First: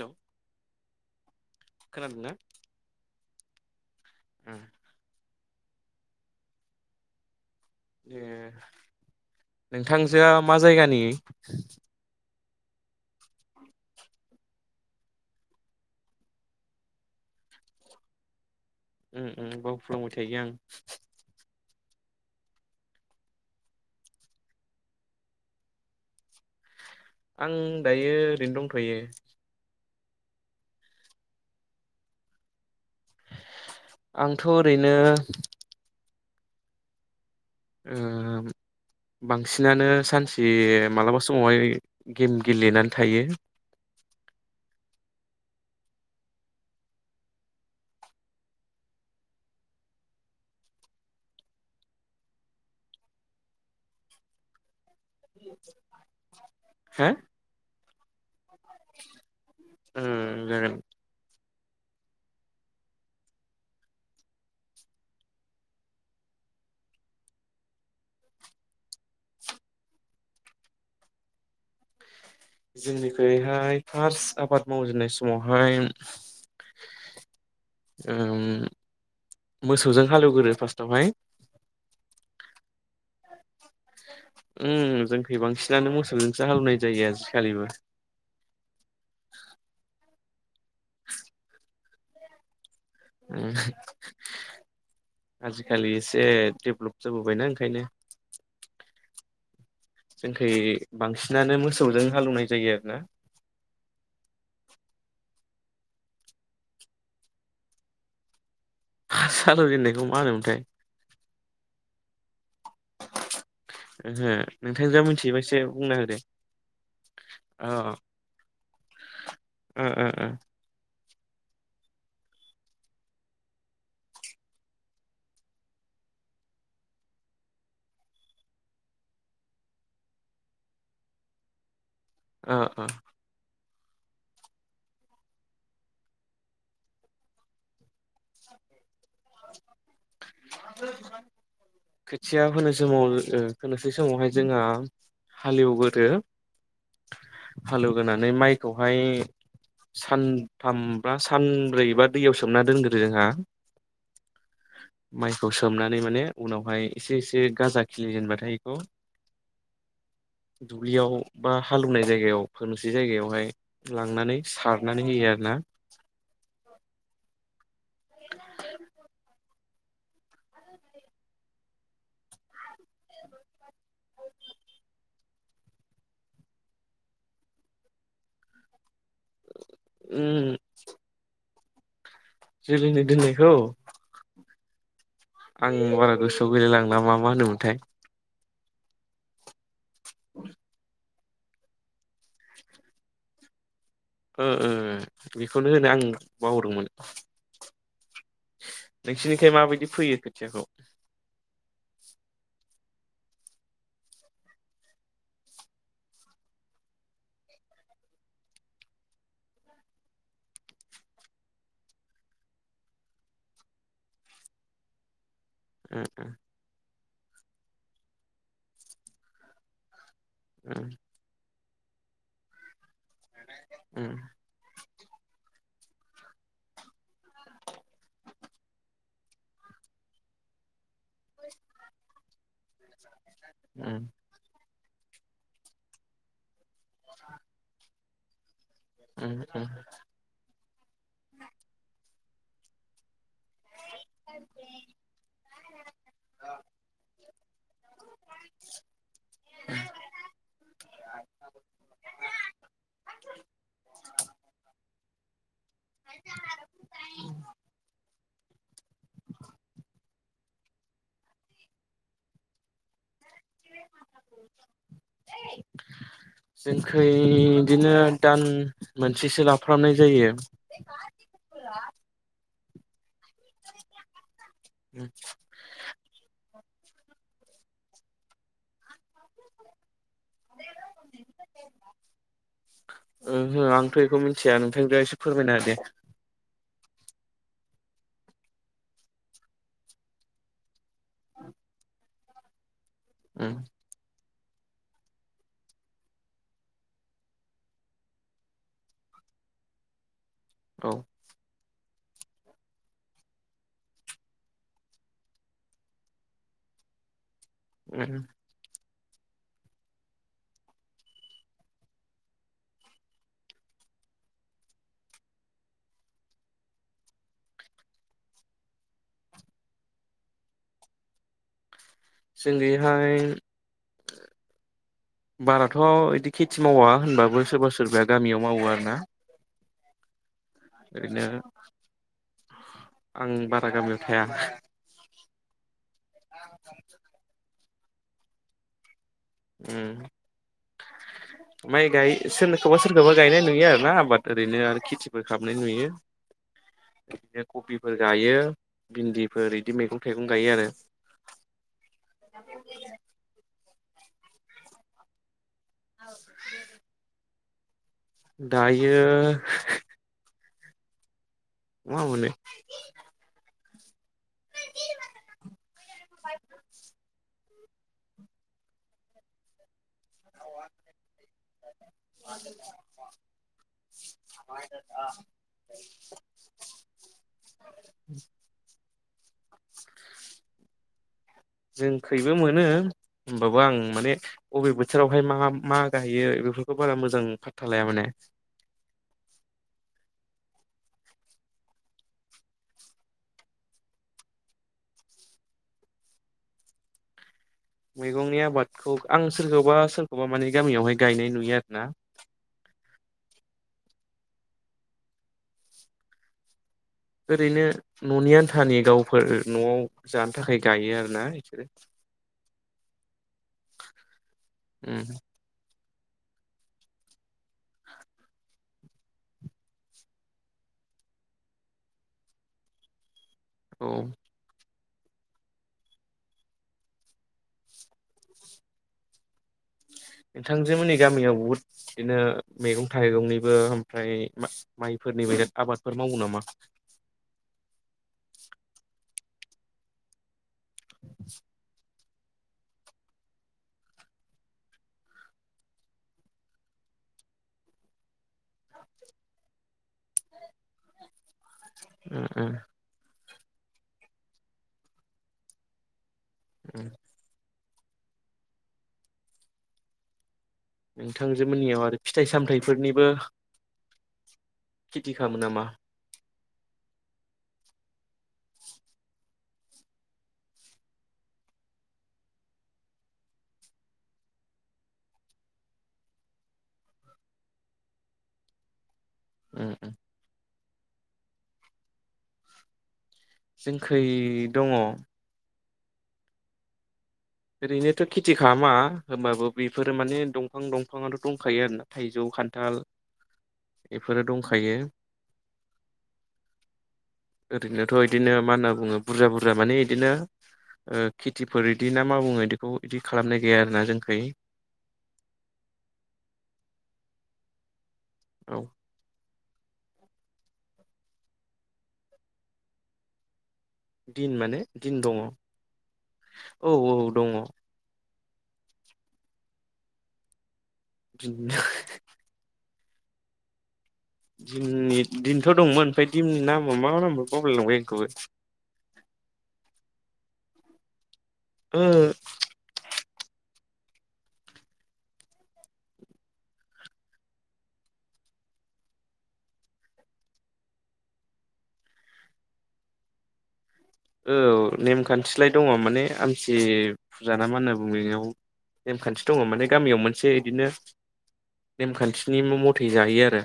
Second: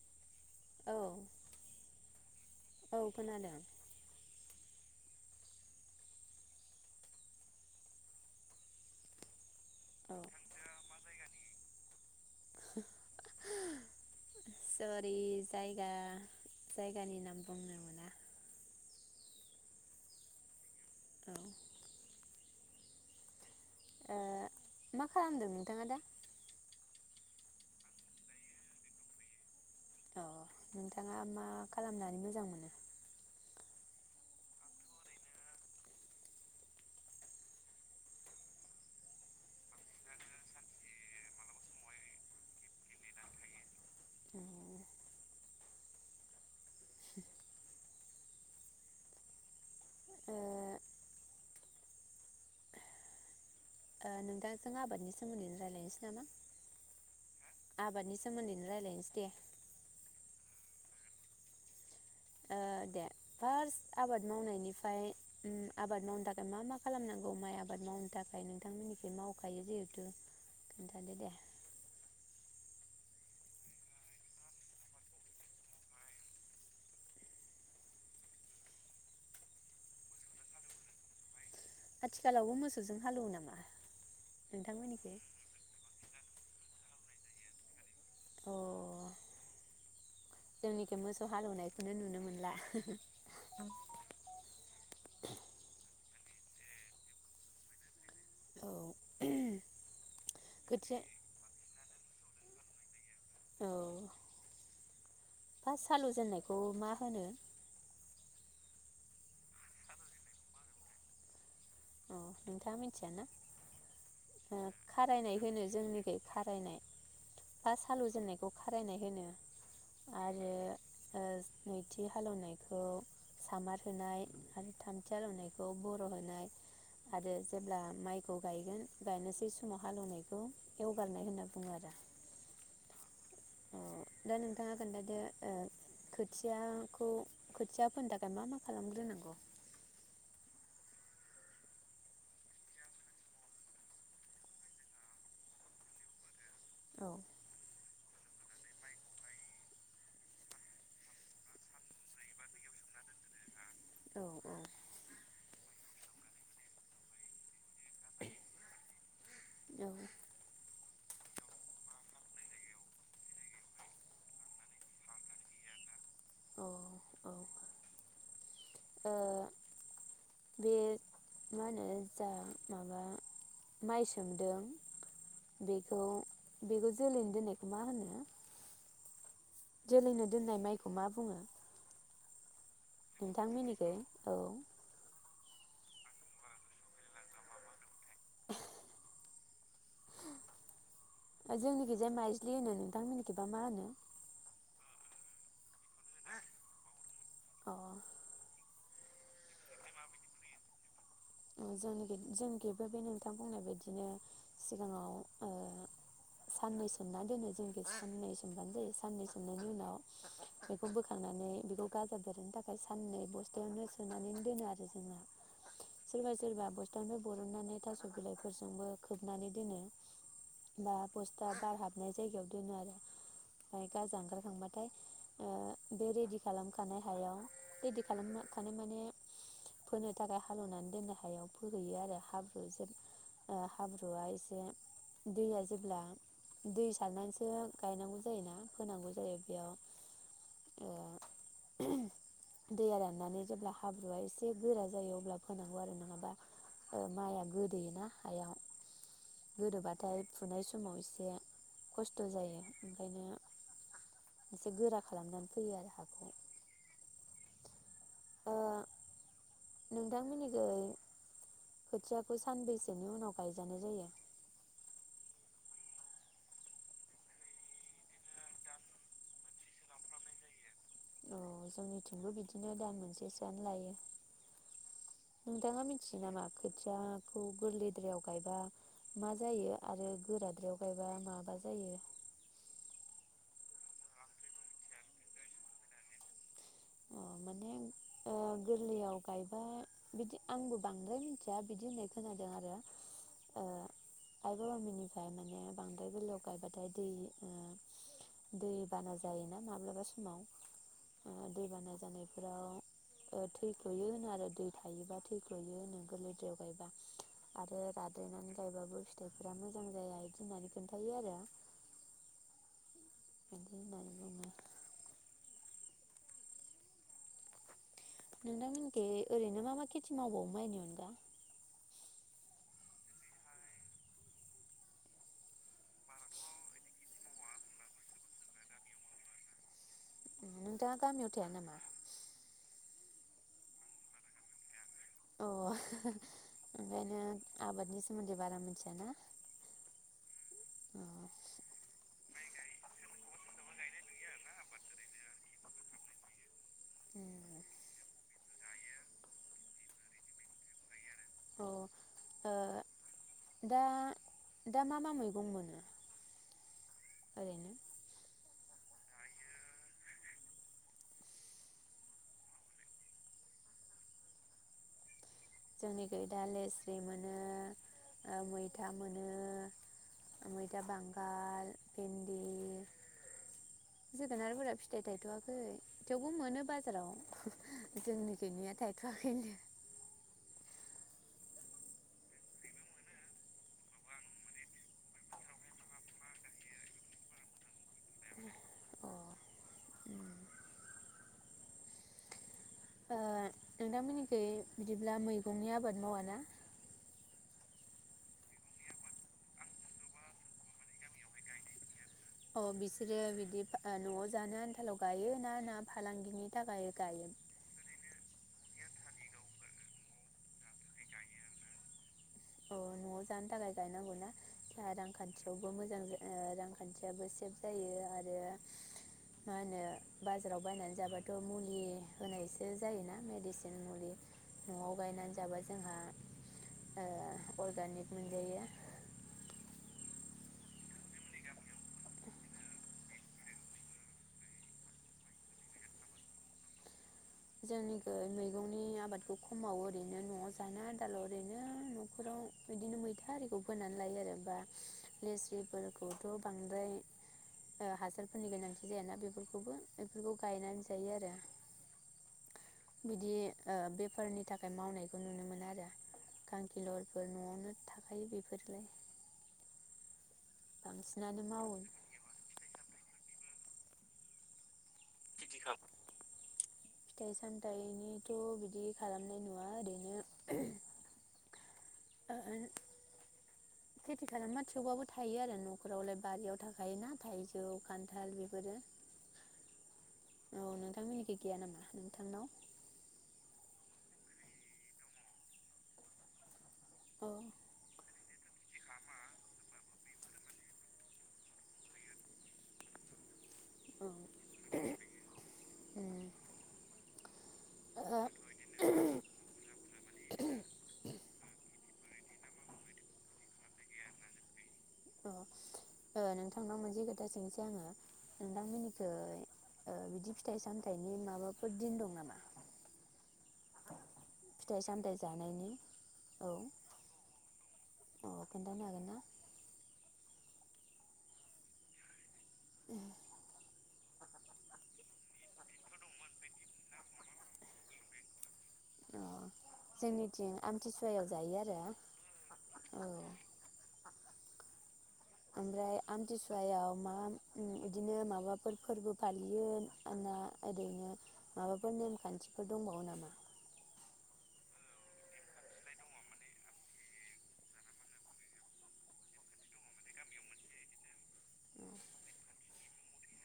Hello औ औ खोनादों खोनादों उम ए औ नोंथांजोआ मा जायगानि सरि जायगा जायगानि नाम बुंनो मोना उम उम बावफ्लांबाय थायो आं औ ओ मा खालामदों नोंथाङा दा आं दायो ओरैनो दंथयो अ नोंथाङा मा खालामनानै मोजां मोनो आंथ ओरैनो ओ बांसिनानो सानसे मालाबा समावहाय गेम गेलेनानै थायो [inaudible] ए ओ नोंथां जों आबादनि स हो आबादनि सोमोन्दैनो रायलायनोसै दे ओ जागोन ओ दे फार्स्ट आबाद मावनायनिफ्राय आबाद मावनो थाखाय मा मा खालामनांगौ माइ आबाद मावनो थाखाय नोंथांमोननिखै मावखायो जिहेथु खिन्थादो दे जोंनिखुइहाय फार्स्ट आबाद मावजेननाय समावहाय ओ मोसौजों हालेवग्रोयो फार्स्टआवहाय आथिखालावबो मोसौजों हालेवो नामा अम नोंथांमोननिखै जोंखै बांसिनानो मोसौजोंसो हालौनाय जायो आजिखालिबो अ जोंनिखि मोसौ हालौवनायखौनो नुनो मोनला आजिखालि ए डेभलप जाबोबायना ओंखायनो औ जोंखै खोथिया बांसिनानो मोसौजों हालौनाय जायो आरो ना औ फार्स्ट हालौ जेननायखौ मा होनो फार्स्ट हालौ जेननायखौ मा होनोमोनथाय अ नोंथाङा मिथियाना ओहो ओ नोंथांजोआ खारायनाय मिथियोबा एसे होनो बुंना जोंनिखौ होदो खारायनाय अ फार्स्ट हालौजेननायखौ खारायनाय होनो ओ ओ ओ आरो ओ नैथि हालौनायखौ सामार होनाय आरो थामथि हालौवनायखौ बर होनाय आरो जेब्ला माइखौ गायगोन गायनोसै समाव हालौनायखौ एवगारनाय होनना बुङो आरो ओ ओ अ दा नोंथाङा खोन्थादो ओ खोथियाखौ खोथिया फोन थाखाय मा-मा खालामग्रोनांगौ [inaudible] [unintelligible] खोथिया फोनोसै समाव ओ फोनोसै समावहाय जोंहा हालेवबोदो‌। औ हालौ होनानै माइखौहाय सानथाम बा सानब्रै बा दैयाव सोमना दोनग्रोयो हा। औ औ माइखौ सोमना नै माने उनावहाय एसे एसे गाजा खिलिजेनबाथाय इखौ औ। दुब्लियाव बा हालेवनाय जायगायाव फोनोसै जायगायावहाय लांनानै सारनानै होयो आरो ना। औ औ। ओ बे मा होनो जा माबा माइ सोमदों बेखौ-बेखौ जोलैनि दोननायखौ मा होनो? जोलैनो उम दोननाय माइखौ मा बुङो? जोलैनो नोंथां दोननायखौ मोननिखै औ आं बारा गोसोआव गैेलायलांला मा-मा होनोमोनथाय। [inaudible] जोंनिखि जाय माइज्लि होनो नोंथांमोननिखि बा मा होनो? ओ ओ बेखौ नो होनो आं बावदोंमोन। अ नोंसिनिखै माबायदि फैयो खोथियाखौ? जोंनिखि जोंनिखिबो बे नोंथां बुंनाय बायदिनो सिगाङाव ओ साननै सोमना दोनो जोंखि साननै सोमब्लानो जायो साननै सोमनायनि उनाव बेखौ बोखांनानै बेखौ गाजा देरहोनो थाखाय साननै बस्थायावनो सोनानै दोनो आरो जोंना। उम सोरबा-सोरबा बस्थावनो बरनानै थास बिलाइफोरजोंबो खोबनानै दोनो। उम दा बस्ताब बार हाबनाय जायगायाव दोनो आरो। ओमफाय उम गाजा ओंखारखांबाथाय ओ बे रेडि खालामखानाय हायाव, रेडि खालामखानाय माने फोनो थाखाय हालेवनानै द हायाव फोहैयो आरो हाब्र [inaudible] ओ उम हाब्रुआ एसे दैया जेब्ला दै सारनानैसो गायनांगौ जा जायो ना? होनांगौ जायो उम उम बेयाव ओ दैया राननानै जेब्ला हाब्रुआ एसे गोरा जायो अब्ला फोनांगौ आरो नङाबा माइआ गोदोयोना हायाव। गोदोबाथाय फुनाय समाव एसे खस्थ जायो ओंखायनो एसे गोरा खालामनानै फैयो आरो हाखौ। अ नोंदां मिनि खोथियाखौ सानबेसेनि उनाव गायजानाय जायो। जोंखै बिदिनो दान मोनसेसो लाफ्रामनाय जायो। औ जोंनिथिंबो [unintelligible] बिदिनो दान मोनसेसोआनो लायो। नोंथाङा मिथियो नामा? खोथियाखौ गोरलैद्रायाव गायबा मा जायो आरो गोराद्रायाव गायबा। बा माबा जायो। ओहो आंथ' बेखौ मिन्थिया नोंथांजों एसे फोरमायनो दे। अ माने गोरलैयाव गायबा बिदि आंबो बांद्राय मिथिया बिदि होन खोनादों आरो। ओम आइबा बामिनिफ्राय माने बांद्राय गोरलैआव गायबाथाय दै, दै बाना जायोना? माब्लाबा समाव। औ दै बाना जानायफोराव, थैखयो होनो आरो दै थायोबा थैखयो होनो गोरलै दैयाव गायबा। आरो उम रादेनानै गायबाबो फिथाइफोरा मोजां जाया बिदि होननानै खोनन्थायो आरो। बिदि लागा नोंथांमोननिखै ओरैनो मा मा खेथि मावबावो माइनि अनगा? जोंनिहाय बाराथ' इदि खेथि मावा होनबाबो सोरबा सोरबाया गामियाव मावो आरो ना नोंथाङा गामियाव थाया नामा? आं बारा गामियाव थाया। अ [unintelligible] [unintelligible] ओंखायनो आबादनि सोमोन्दै बारा मोनथियाना ओम माइ गाय सोरखौबा सोरखौबा गायनाय नुयो आरो ना आबाद ओरैनो आरो खेथिफोर खालामनाय नुयो। इदिनो अ कफिफोर गायो। भिन्दिफोर इदि मैगं थाइगं गायो आरो [inaudible] ओ दा दा मा मा मैगं मोनो [unintelligible] ओरैनो दायो मा बुंनो जोंनिखै दा लेस्रि मोनो ओ मैथा मोनो मैथा बांगाल, भेन्दि, जोगोनारफोरा फिथाइ थायथ'वाखै थेवबो मोनो बाजाराव। जोंनि खैनिया थायथ'वाखैनो [inaudible] जों खैबो मोनो होमबाबो आं माने बबे बोथोरावहाय मा मा गायो बेफोरखौ बारा मोजां फाथ्था लाया माने। अ उम ओ नोंथांमोननिखै बिदिब्ला मैगंनि आबाद मावा ना? मैगंनि आबादखौ आं सोरखौबा सोरखौबा माने गामियावहाय गायनाय नुयोआरो ना। अ बिसोरो बिदि न'आव जानो आन्थाल' गायो ना? ना फालांगिनि थाखाय गायो ओरैनो न'नि आन्थानि गाव फोर न'आव जानो थाखाय गायो आरो ना बिसोरो। औ न'आव जानो थाखाय गायनांगौ ना। जा रांखान्थियावबो मोजां मोजां रांखान्थियाबो सेफ जायो आरो मा होनो बाजाराव बायनानै जाबाथ' मुलि होनायसो जायो ना। मेडिसिन औ मुलि न'आव गायनानै जाबा जोंहा ओ अर्गानिक मोनजायो। नोंथांजो मोननि गामियाव बहुद बिदिनो मैगं थाइगंनिबो ओमफ्राय मा-माइफोरनि बोराद आबादफोर मावो नामा? खमाव ओरैनो न'आव जानो आन्थाल' ओरैनो न'खराव बिदिनो मैथा आरिखौ फोनानै लायो आरो बा लेस्रिफोरखौथ' बांद्राय ओ हासारफोरनि गोनांथि जाया ना बेफोरखौबो बेफोरखौ गायनानै जायो आरो। उम उम बिदि ओ बेफारनि थाखाय मावनायखौ नुनो मोनाआरो। उम खांखिलरफोर न'आवनो थाखायो बेफोरलाय बांसिनानो नोंथांजो मावो मोननियाव आरो फिथाइ सामथाइफोरनिबो खेथि खामो नामा? फिथाइ सामथाइनिथ' बिदि खालामनाय नुवा ओरैनो ओ खेथि खालामा थेवबाबो थायो आरो न'खरावलाय बारियाव थाखायो ना थाइजौ खान्थाल बेफोरो उम उम औ नोंथांमोननिखै गैया नामा नोंथांनाव जोंखै दङ' औ ओरैनोथ' खेथि खालामा होमबाबो बेफोरो माने दंफां- दंफांआथ' दंखायो आरो ना थाइजौ खान्थाल औ बेफोरो दंखायो उम ओरैनोथ' ओ इदिनो मा होनना बुङो बुरजा बुरजा मानि इदिनो ओ खेथिफोर [unintelligible] मा बुङो इदिखौ इदि खालामनाय गैया आरो ना जोंखै अ ओ नोंथांनाव मोनसे खोथा सोंनोसै आङो औ नोंथां मोननिखै ओ बिदि फिथाइ सामथायाइनि माबाफोर दिन दं नामा? दिन माने फिथाइ दिन सामथाइ दङ जानायनि औ औ दङ अ खिन्थानो हागोन ना? [unintelligible] दिननि दिनथ' दंमोन ओमफ्राय दिमनि नामाव मा मा नाम बावलायलांबाय आं इखौबो। अ जोंनिथि आमथिसु वायाव जायो आरो ओ औ ओमफ्राय आमथिसुवायाव मा बिदिनो माबाफोर फोरबो फालियो आंना ओरैनो माबाफोर नेमखान्थिफोर दंबावो नामा? औ नेमखान्थिलाय दङ माने आमसि फुजा ना मा होनना बुङो बेयाव नेमखान्थि दङ माने गामियाव मोनसे बिदिनो नेमखान्थिनि मथे जाहायो आरो।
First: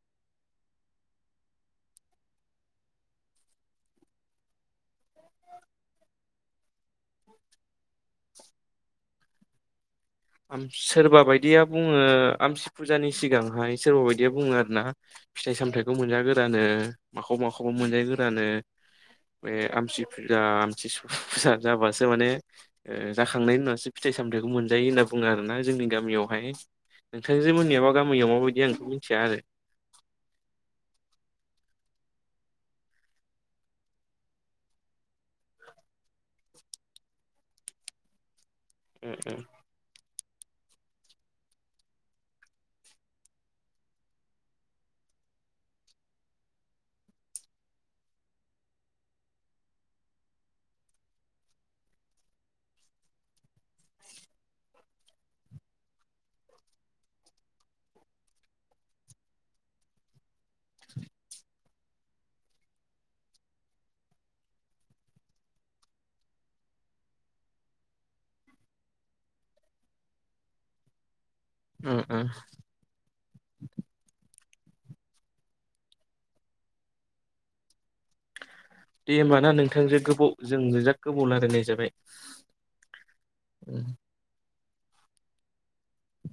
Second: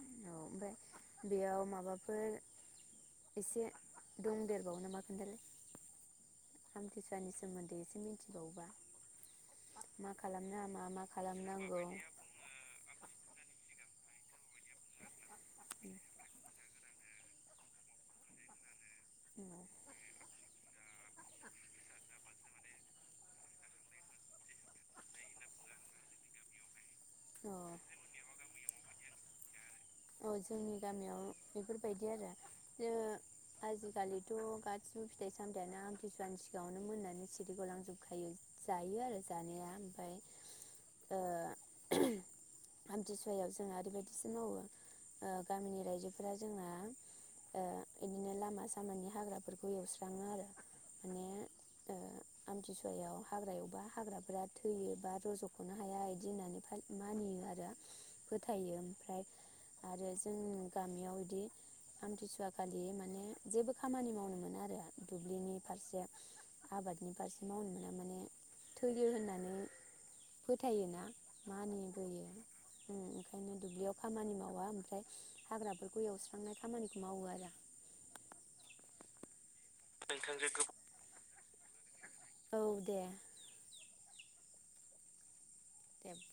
औ ओमफ्राय बेयाव माबाफोर एसे दंदेरबावो नामा खोन्थालाय आमथिसुवानि सोमोन्दै एसे मिथिबावोबा मा खालामना आमस मा मा सोरबा बायदिया खालामनांगौ बुङो आमसि फुजानि सिगांहाय सोरबा बायदि बेे बुङो आरो ना फिथाइ सामथाइखौ मोनजा गोरानो माखौ माखौबा मोनजा गोरानो बे आमसि फुजा आमथि फुजा जाबासो माने ओ जाखांनायनि उनावसो फिथाइ सामथाइखौ मोनजायो होनना बुङो आरोना जोंनि गामियावहाय। नोंथांजो अ मोननियाबा गामियाव माबायदि आंथ' थिया आरो। औ जोंनि गामियाव बेफोरबायदि आरो ओ आजिखालिथ' गासिबो फिथाइ सामथाइयानो आमथिसुवानि सिगाङावनो मोननानै सिरिगलांजोबखायो जायो आरो जानाया ओमफ्राय ओ आमथिसुवायाव जोंहा ओरैबायदिसो मावो ओ गामिनि रायजोफोरा जोंना ओ इदिनो लामा सामानि हाग्राफोरखौ एवस्राङो आरो माने ओ आमथिसुवायाव हाग्रा एवबा हाग्राफोरा थैयो बा रज'ख'नो हाया बिदि होननानै फाल मानियो आरो फोथायो ओमफ्राय आरो जों गामियाव इदि आमथिसुवा खालि माने जेबो खामानि मावनो मोना आरो दुब्लिनि फारसे आबादनि फारसे मावनो मोना माने थैयो होननानै फोथायोना। उम मानिबोयो उम ओं ओंखायनो दुब्लियाव खामानि माव आ ओमफ्राय हाग्राफोरखौ एवस्रांनाय खामानिखौ मावो आरो। दे होमबाना नों थांजो गोबाव जों बिराद गोबाव रायनाय जाब औ दे। उम दे